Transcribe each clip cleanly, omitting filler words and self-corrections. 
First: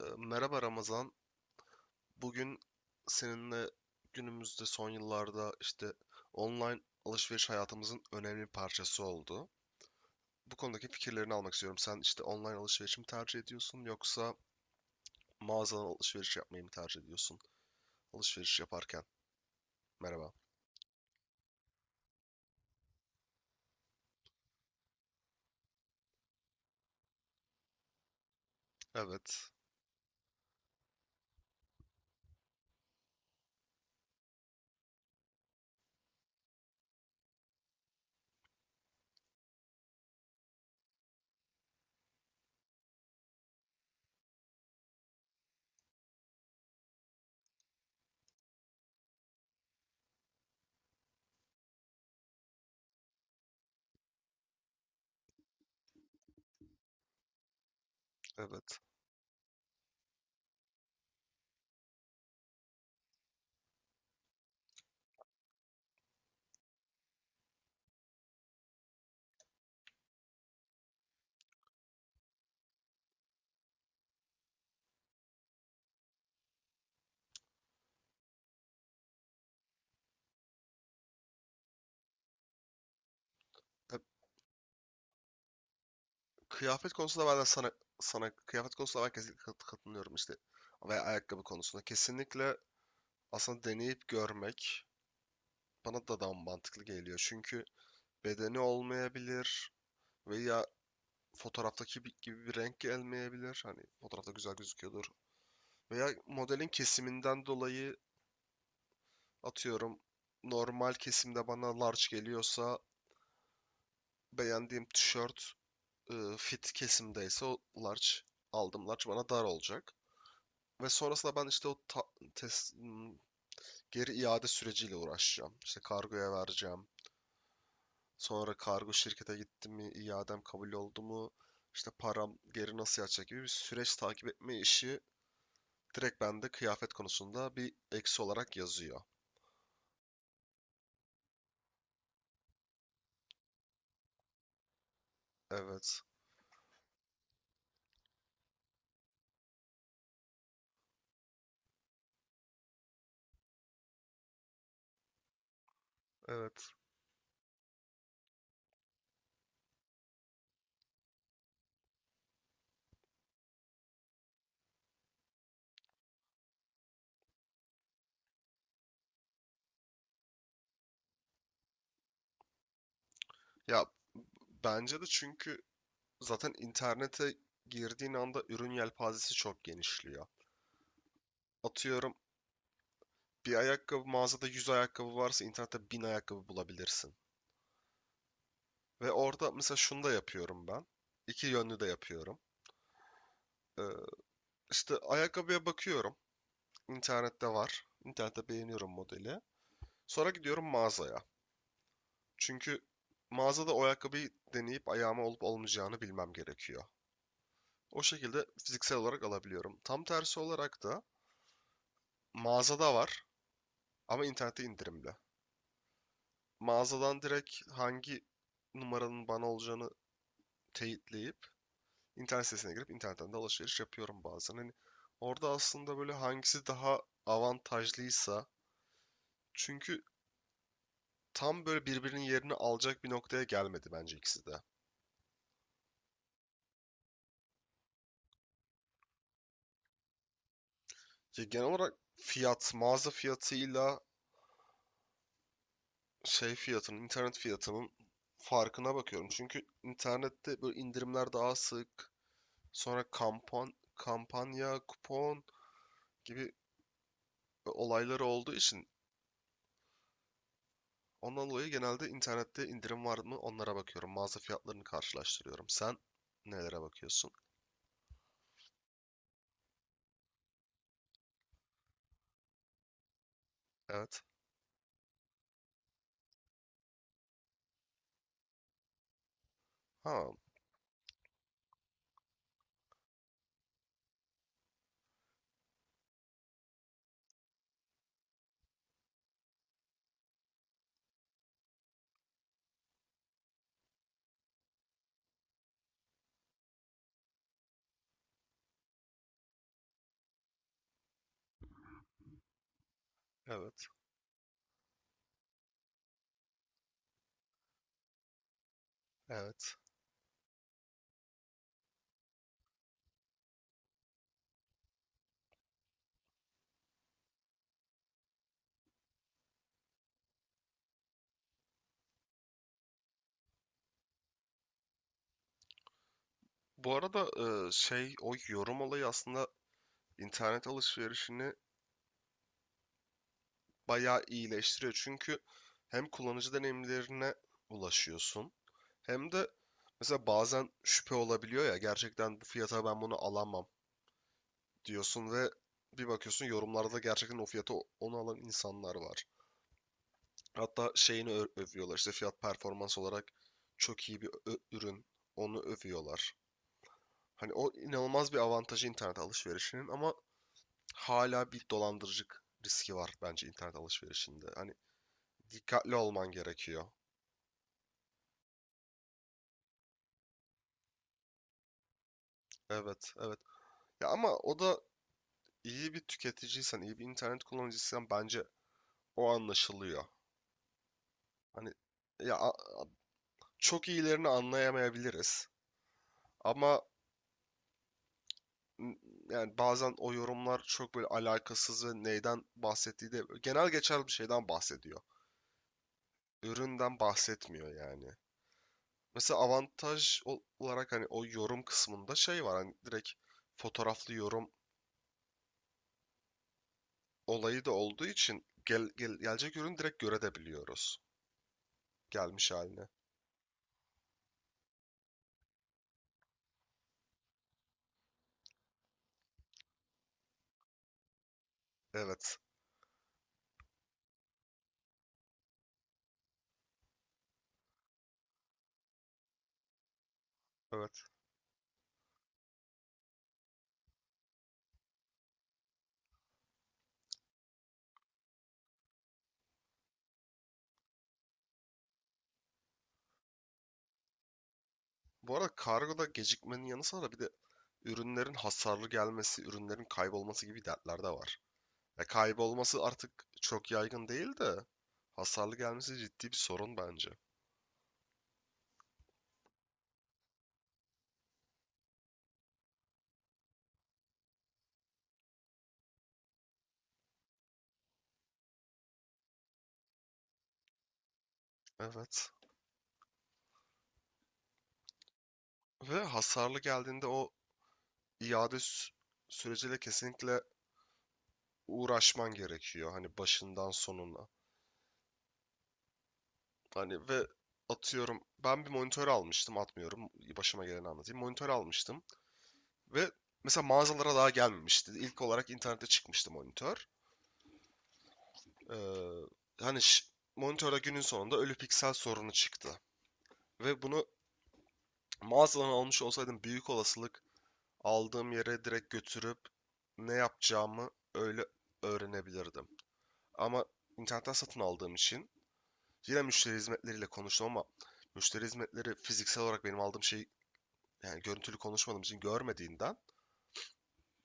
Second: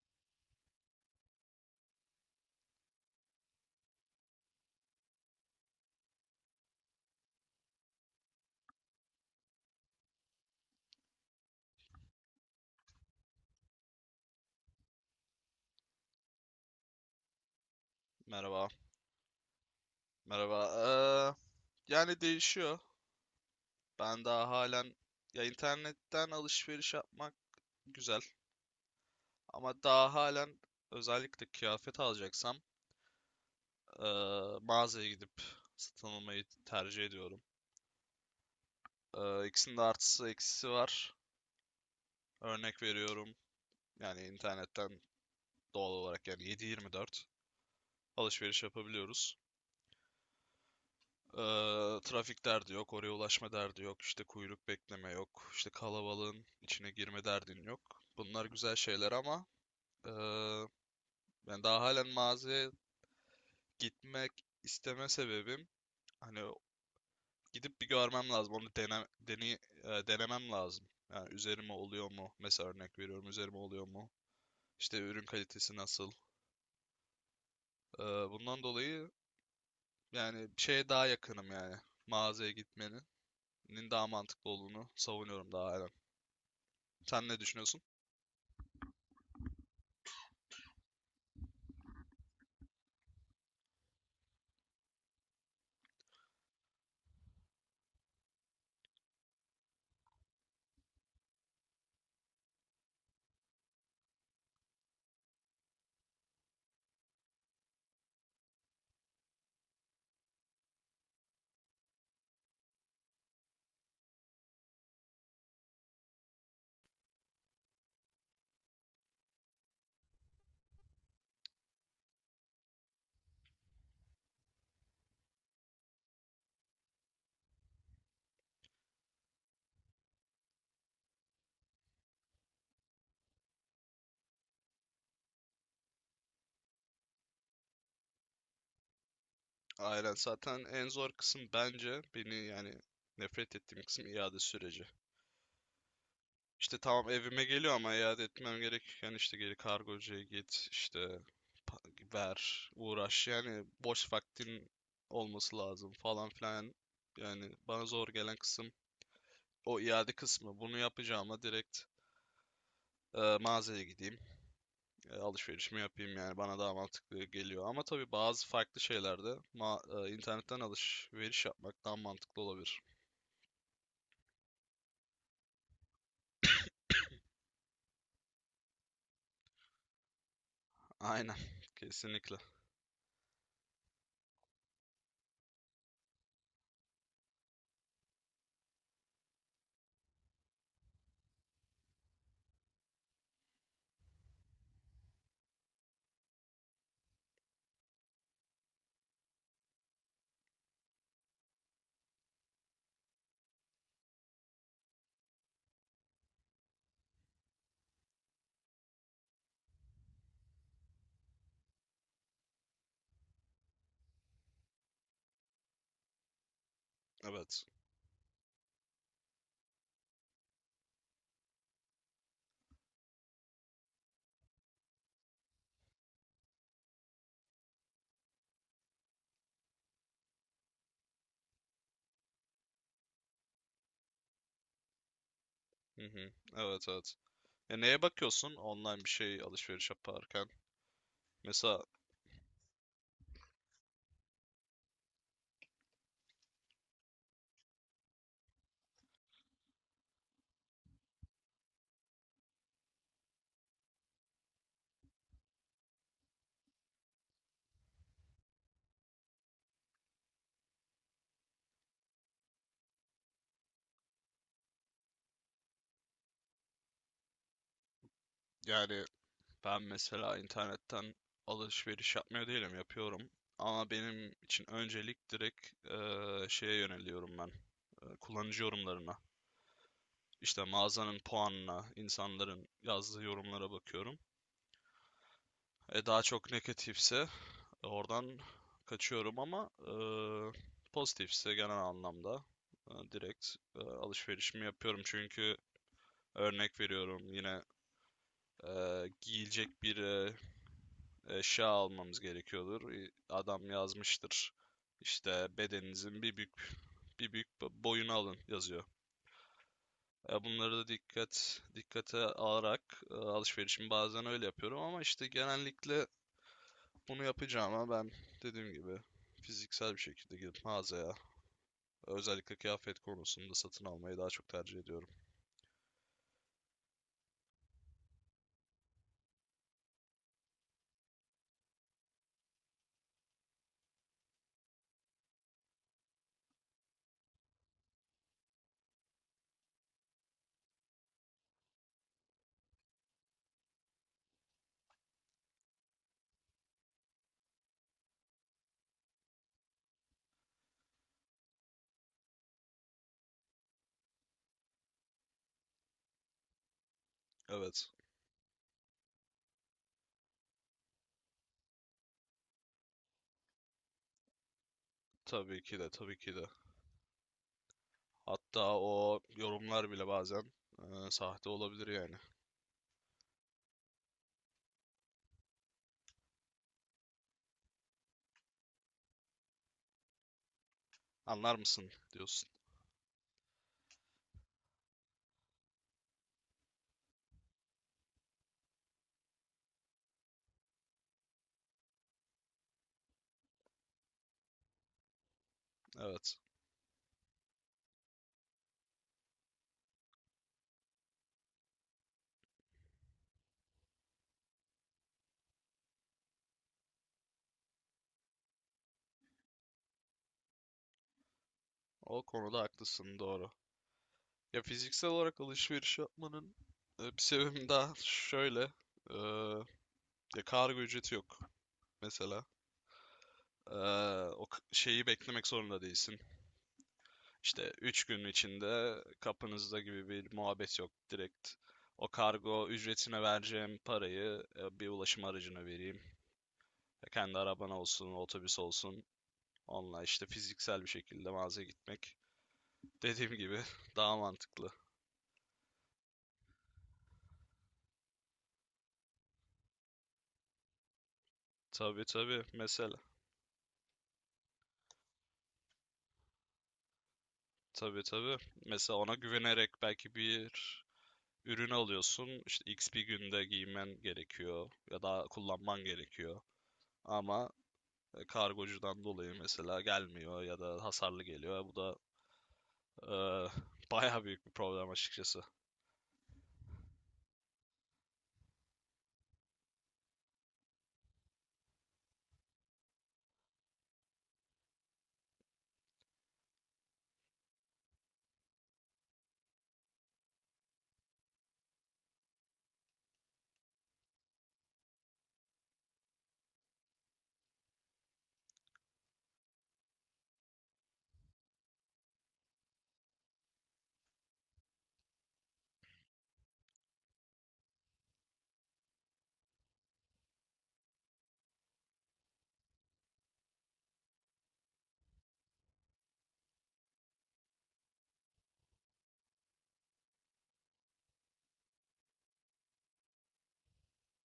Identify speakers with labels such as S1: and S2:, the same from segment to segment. S1: Merhaba Ramazan. Bugün seninle günümüzde son yıllarda işte online alışveriş hayatımızın önemli bir parçası oldu. Bu konudaki fikirlerini almak istiyorum. Sen işte online alışveriş mi tercih ediyorsun yoksa mağazadan alışveriş yapmayı mı tercih ediyorsun? Alışveriş
S2: Merhaba.
S1: yaparken. Merhaba.
S2: Merhaba. Yani değişiyor. Ben daha halen ya internetten alışveriş yapmak güzel
S1: Evet,
S2: ama daha halen özellikle kıyafet alacaksam ee, mağazaya gidip satın almayı tercih ediyorum. İkisinin de artısı eksisi var. Örnek veriyorum. Yani internetten doğal olarak yani 7/24 alışveriş yapabiliyoruz. Trafik derdi yok, oraya ulaşma derdi yok, işte kuyruk bekleme yok, işte kalabalığın içine girme derdin yok. Bunlar güzel
S1: evet.
S2: şeyler ama eee, ben daha halen mağazaya gitmek isteme sebebim hani gidip bir görmem lazım, onu dene, dene, denemem lazım. Yani üzerime oluyor mu? Mesela örnek veriyorum, üzerime oluyor mu? İşte ürün kalitesi nasıl? Eee, bundan dolayı yani şeye daha yakınım yani mağazaya gitmenin
S1: E,
S2: daha mantıklı olduğunu savunuyorum daha halen.
S1: Kıyafet konusunda
S2: Sen
S1: ben
S2: ne
S1: de sana
S2: düşünüyorsun?
S1: kıyafet konusunda ben kesinlikle katılıyorum işte. Veya ayakkabı konusunda kesinlikle aslında deneyip görmek bana da daha mantıklı geliyor. Çünkü bedeni olmayabilir veya fotoğraftaki gibi bir renk gelmeyebilir. Hani fotoğrafta güzel gözüküyordur. Veya modelin kesiminden dolayı atıyorum normal kesimde bana large geliyorsa beğendiğim tişört fit kesimdeyse o large aldım large bana dar olacak. Ve sonrasında ben işte tes- geri iade süreciyle uğraşacağım. İşte kargoya vereceğim. Sonra kargo şirkete gittim mi, iadem kabul oldu mu, işte param geri nasıl yatacak gibi bir süreç takip etme işi direkt bende kıyafet konusunda bir eksi olarak yazıyor.
S2: Aynen, zaten en zor kısım bence beni yani nefret ettiğim kısım iade süreci.
S1: Evet,
S2: İşte tamam, evime geliyor ama iade etmem gerek. Yani işte geri kargocuya git, işte ver, uğraş. Yani boş vaktin olması lazım falan
S1: evet.
S2: filan. Yani bana zor gelen kısım o iade kısmı. Bunu yapacağıma direkt mağazaya gideyim, alışverişimi yapayım, yani bana daha mantıklı geliyor. Ama tabii bazı farklı şeylerde internetten alışveriş yapmak daha mantıklı olabilir.
S1: Ya bence de çünkü zaten internete girdiğin anda ürün yelpazesi çok genişliyor.
S2: Aynen.
S1: Atıyorum
S2: Kesinlikle.
S1: bir ayakkabı mağazada 100 ayakkabı varsa internette 1000 ayakkabı bulabilirsin. Ve orada mesela şunu da yapıyorum ben. İki yönlü de yapıyorum. Ee, işte ayakkabıya bakıyorum. İnternette var. İnternette beğeniyorum modeli. Sonra gidiyorum mağazaya. Çünkü mağazada o ayakkabıyı deneyip ayağıma olup olmayacağını bilmem gerekiyor. O şekilde fiziksel olarak alabiliyorum. Tam tersi olarak da mağazada var ama internette indirimli. Mağazadan
S2: Evet.
S1: direkt hangi numaranın bana olacağını teyitleyip internet sitesine girip internetten de alışveriş yapıyorum bazen. Hani orada aslında böyle hangisi daha avantajlıysa çünkü tam böyle birbirinin yerini alacak bir noktaya gelmedi bence ikisi de.
S2: Hı hı. Evet, evet. Ya neye bakıyorsun online bir şey alışveriş yaparken?
S1: Ya genel
S2: Mesela
S1: olarak fiyat, mağaza fiyatıyla şey fiyatının, internet fiyatının farkına bakıyorum. Çünkü internette böyle indirimler daha sık, sonra kampanya, kupon gibi olayları olduğu için ondan dolayı genelde internette indirim var mı onlara bakıyorum. Mağaza fiyatlarını karşılaştırıyorum. Sen nelere bakıyorsun?
S2: yani ben mesela internetten alışveriş yapmıyor değilim, yapıyorum. Ama
S1: Evet.
S2: benim için öncelik direkt şeye yöneliyorum ben. Kullanıcı yorumlarına.
S1: Ha,
S2: İşte mağazanın puanına, insanların yazdığı yorumlara bakıyorum. E, daha çok negatifse oradan kaçıyorum ama pozitifse genel anlamda direkt alışverişimi yapıyorum. Çünkü örnek veriyorum yine, giyilecek bir eşya almamız gerekiyordur. Adam
S1: evet.
S2: yazmıştır işte, bedeninizin bir büyük boyunu alın yazıyor.
S1: Evet.
S2: Bunları da dikkate alarak alışverişimi bazen öyle yapıyorum ama işte genellikle bunu yapacağım ama ben, dediğim gibi, fiziksel bir şekilde gidip mağazaya, özellikle kıyafet konusunda, satın almayı daha çok tercih ediyorum.
S1: Bu arada şey o yorum olayı aslında internet alışverişini bayağı iyileştiriyor. Çünkü hem kullanıcı deneyimlerine ulaşıyorsun hem de mesela bazen şüphe olabiliyor ya gerçekten bu fiyata ben bunu alamam diyorsun ve bir bakıyorsun yorumlarda gerçekten o fiyata onu alan insanlar var. Hatta şeyini övüyorlar işte fiyat performans olarak çok iyi bir ürün onu övüyorlar. Hani o
S2: Evet.
S1: inanılmaz bir avantajı internet alışverişinin ama hala bir dolandırıcılık riski var bence internet alışverişinde. Hani
S2: Tabii ki de,
S1: dikkatli
S2: tabii
S1: olman
S2: ki de.
S1: gerekiyor.
S2: Hatta o yorumlar bile bazen sahte olabilir yani.
S1: Evet, evet. Ya ama o da iyi bir tüketiciysen, iyi bir internet kullanıcısıysan bence o anlaşılıyor.
S2: Anlar
S1: Hani
S2: mısın
S1: ya
S2: diyorsun.
S1: a- çok iyilerini anlayamayabiliriz ama n- yani bazen o yorumlar çok böyle alakasız ve neyden bahsettiği de genel geçer bir şeyden bahsediyor.
S2: Evet.
S1: Üründen bahsetmiyor yani. Mesela olarak hani o yorum kısmında şey var hani direkt fotoğraflı yorum olayı da olduğu için gelecek ürünü direkt görebiliyoruz.
S2: O
S1: Gelmiş
S2: konuda
S1: haline.
S2: haklısın, doğru. Ya fiziksel olarak alışveriş yapmanın bir sebebi daha şöyle. e, ya kargo ücreti yok
S1: Evet.
S2: mesela. E, o şeyi beklemek zorunda değilsin. İşte 3 gün içinde kapınızda gibi bir muhabbet yok.
S1: Evet.
S2: Direkt o kargo ücretine vereceğim parayı bir ulaşım aracına vereyim. Kendi araban olsun, otobüs olsun. Onunla işte fiziksel bir şekilde mağazaya gitmek. Dediğim gibi, daha mantıklı.
S1: Bu arada kargoda gecikmenin yanı sıra bir de ürünlerin hasarlı gelmesi, ürünlerin kaybolması gibi dertler de var.
S2: Tabii
S1: Ya
S2: tabii,
S1: kaybolması
S2: mesela.
S1: artık çok yaygın değil de hasarlı gelmesi ciddi bir sorun bence.
S2: Tabii tabii. Mesela ona güvenerek belki bir ürün alıyorsun. İşte X bir günde giymen gerekiyor ya da kullanman gerekiyor. Ama kargocudan dolayı mesela gelmiyor ya da hasarlı geliyor. Bu da
S1: Evet.
S2: e, bayağı büyük bir problem açıkçası.
S1: Ve hasarlı geldiğinde o iade süreciyle kesinlikle uğraşman gerekiyor. Hani başından sonuna. Hani ve atıyorum ben bir monitör almıştım atmıyorum başıma geleni anlatayım. Monitör almıştım ve mesela mağazalara daha gelmemişti. İlk olarak internette çıkmıştı monitör. Ee, hani ş- monitörde günün sonunda ölü piksel sorunu çıktı. Ve bunu mağazadan almış olsaydım büyük olasılık aldığım yere direkt götürüp ne yapacağımı öyle öğrenebilirdim. Ama internetten satın aldığım için yine müşteri hizmetleriyle konuştum ama müşteri hizmetleri fiziksel olarak benim aldığım şeyi yani görüntülü konuşmadığım için görmediğinden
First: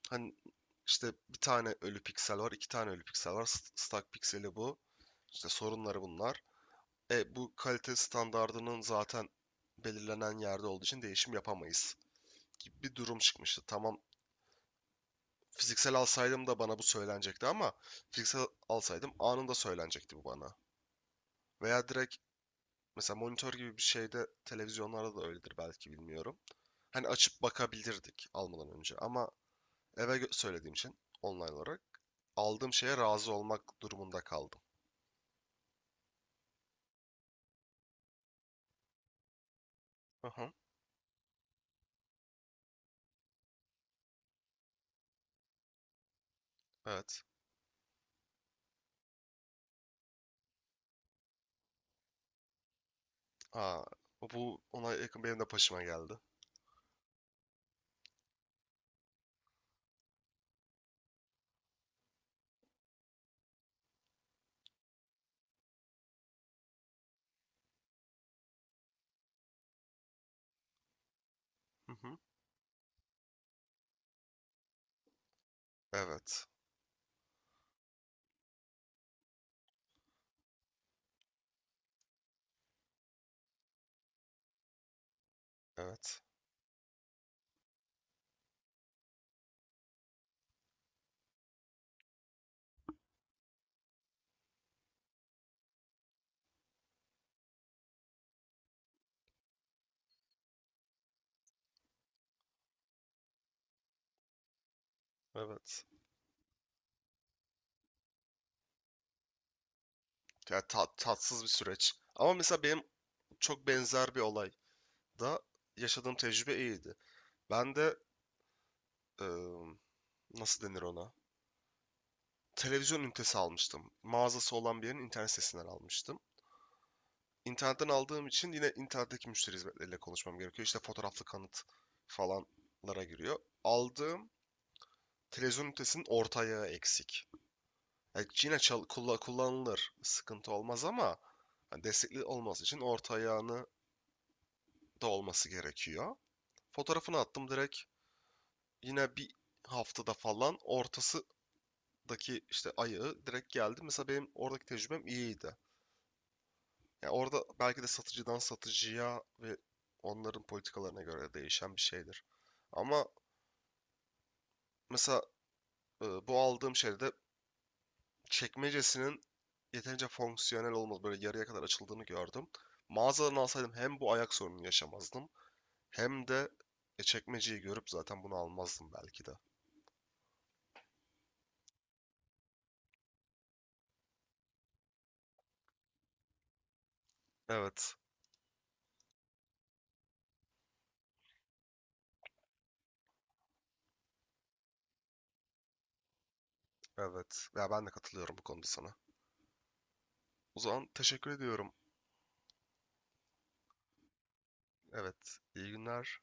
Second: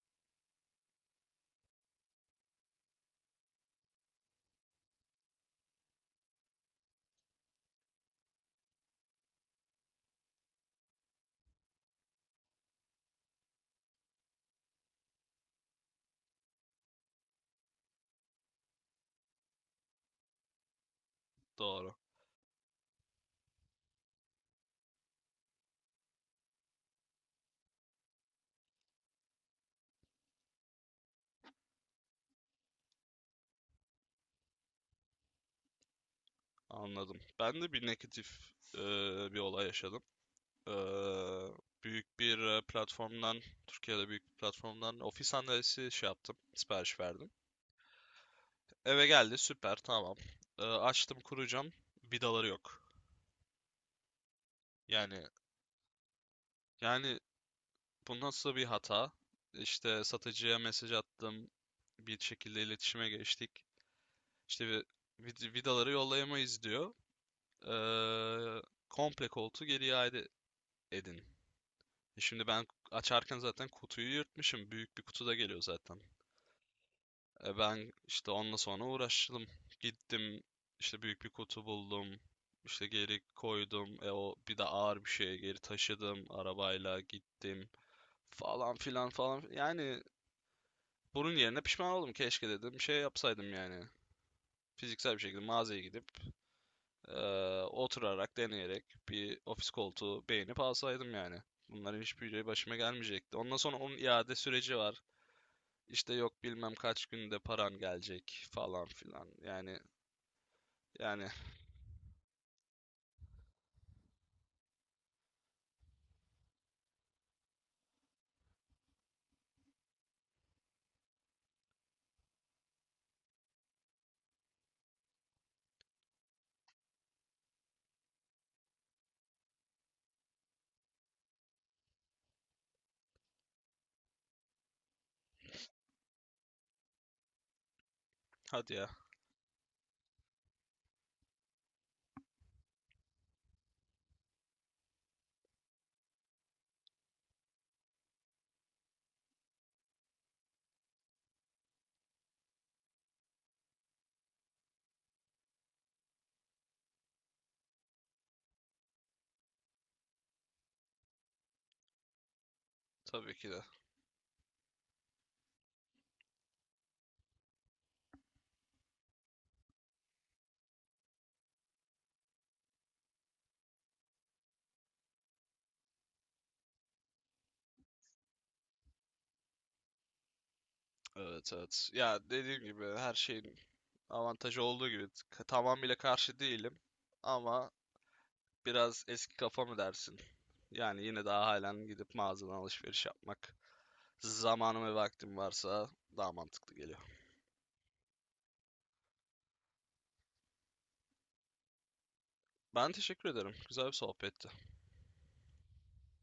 S1: hani işte bir tane ölü piksel var, iki tane ölü piksel var. Stack pikseli bu. İşte sorunları bunlar. E bu kalite standardının zaten belirlenen yerde olduğu için değişim yapamayız gibi bir durum çıkmıştı. Tamam fiziksel alsaydım da bana bu söylenecekti ama fiziksel alsaydım anında söylenecekti bu bana. Veya
S2: Doğru.
S1: direkt mesela monitör gibi bir şeyde televizyonlarda da öyledir belki bilmiyorum. Hani açıp bakabilirdik almadan önce ama eve söylediğim için online olarak aldığım şeye razı olmak durumunda kaldım.
S2: Anladım. Ben de bir negatif e, bir olay yaşadım.
S1: Hı hı.
S2: E, büyük bir platformdan, Türkiye'de büyük bir platformdan, ofis sandalyesi şey yaptım, sipariş
S1: Evet.
S2: verdim. Eve geldi, süper, tamam. Açtım, kuracağım, vidaları yok.
S1: Aa, bu ona
S2: Yani,
S1: yakın benim de başıma geldi.
S2: yani, bu nasıl bir hata? İşte satıcıya mesaj attım, bir şekilde iletişime geçtik. İşte vidaları yollayamayız diyor. Ee, komple koltuğu geri iade edin.
S1: Hı hı.
S2: Şimdi ben açarken zaten kutuyu yırtmışım. Büyük bir kutu da geliyor zaten.
S1: Evet.
S2: Ben işte onunla sonra uğraştım. Gittim, işte büyük bir kutu buldum. İşte geri koydum. O bir de ağır bir şeye, geri
S1: Evet.
S2: taşıdım. Arabayla gittim. Falan filan falan. Yani bunun yerine pişman oldum. Keşke dedim şey yapsaydım yani. Fiziksel bir şekilde mağazaya gidip, Ee, oturarak, deneyerek bir ofis koltuğu beğenip alsaydım yani. Bunların hiçbiri başıma gelmeyecekti. Ondan sonra onun iade süreci var.
S1: Evet.
S2: İşte yok bilmem kaç günde paran gelecek falan filan. Yani yani
S1: Tatsız bir süreç. Ama mesela benim çok benzer bir olay da yaşadığım tecrübe iyiydi. Ben de ıı, nasıl denir ona? Televizyon ünitesi almıştım. Mağazası olan bir yerin internet sitesinden almıştım. İnternetten aldığım için yine internetteki müşteri hizmetleriyle konuşmam gerekiyor. İşte fotoğraflı kanıt falanlara giriyor. Aldığım televizyon ünitesinin orta ayağı eksik. Yani yine
S2: hadi ya,
S1: kullanılır. Sıkıntı olmaz ama hani destekli olması için orta ayağını da olması gerekiyor. Fotoğrafını attım direkt yine bir haftada falan ortasındaki işte ayağı direkt geldi. Mesela benim oradaki tecrübem iyiydi. Ya orada belki de satıcıdan satıcıya ve onların politikalarına göre değişen bir şeydir. Ama
S2: tabii ki de.
S1: mesela bu aldığım şeyde çekmecesinin yeterince fonksiyonel olmadığı, böyle yarıya kadar açıldığını gördüm. Mağazadan alsaydım hem bu ayak sorununu yaşamazdım hem de çekmeceyi görüp zaten bunu almazdım belki de.
S2: Evet, evet. Ya dediğim gibi, her şeyin avantajı olduğu gibi, tamamıyla karşı değilim. Ama
S1: Evet,
S2: biraz eski kafa mı dersin? Yani yine daha halen gidip mağazadan alışveriş yapmak, zamanım ve vaktim varsa, daha mantıklı geliyor.
S1: evet. Ya ben de katılıyorum bu konuda sana. O zaman teşekkür ediyorum.
S2: Ben teşekkür ederim. Güzel bir sohbetti.
S1: Evet, iyi günler.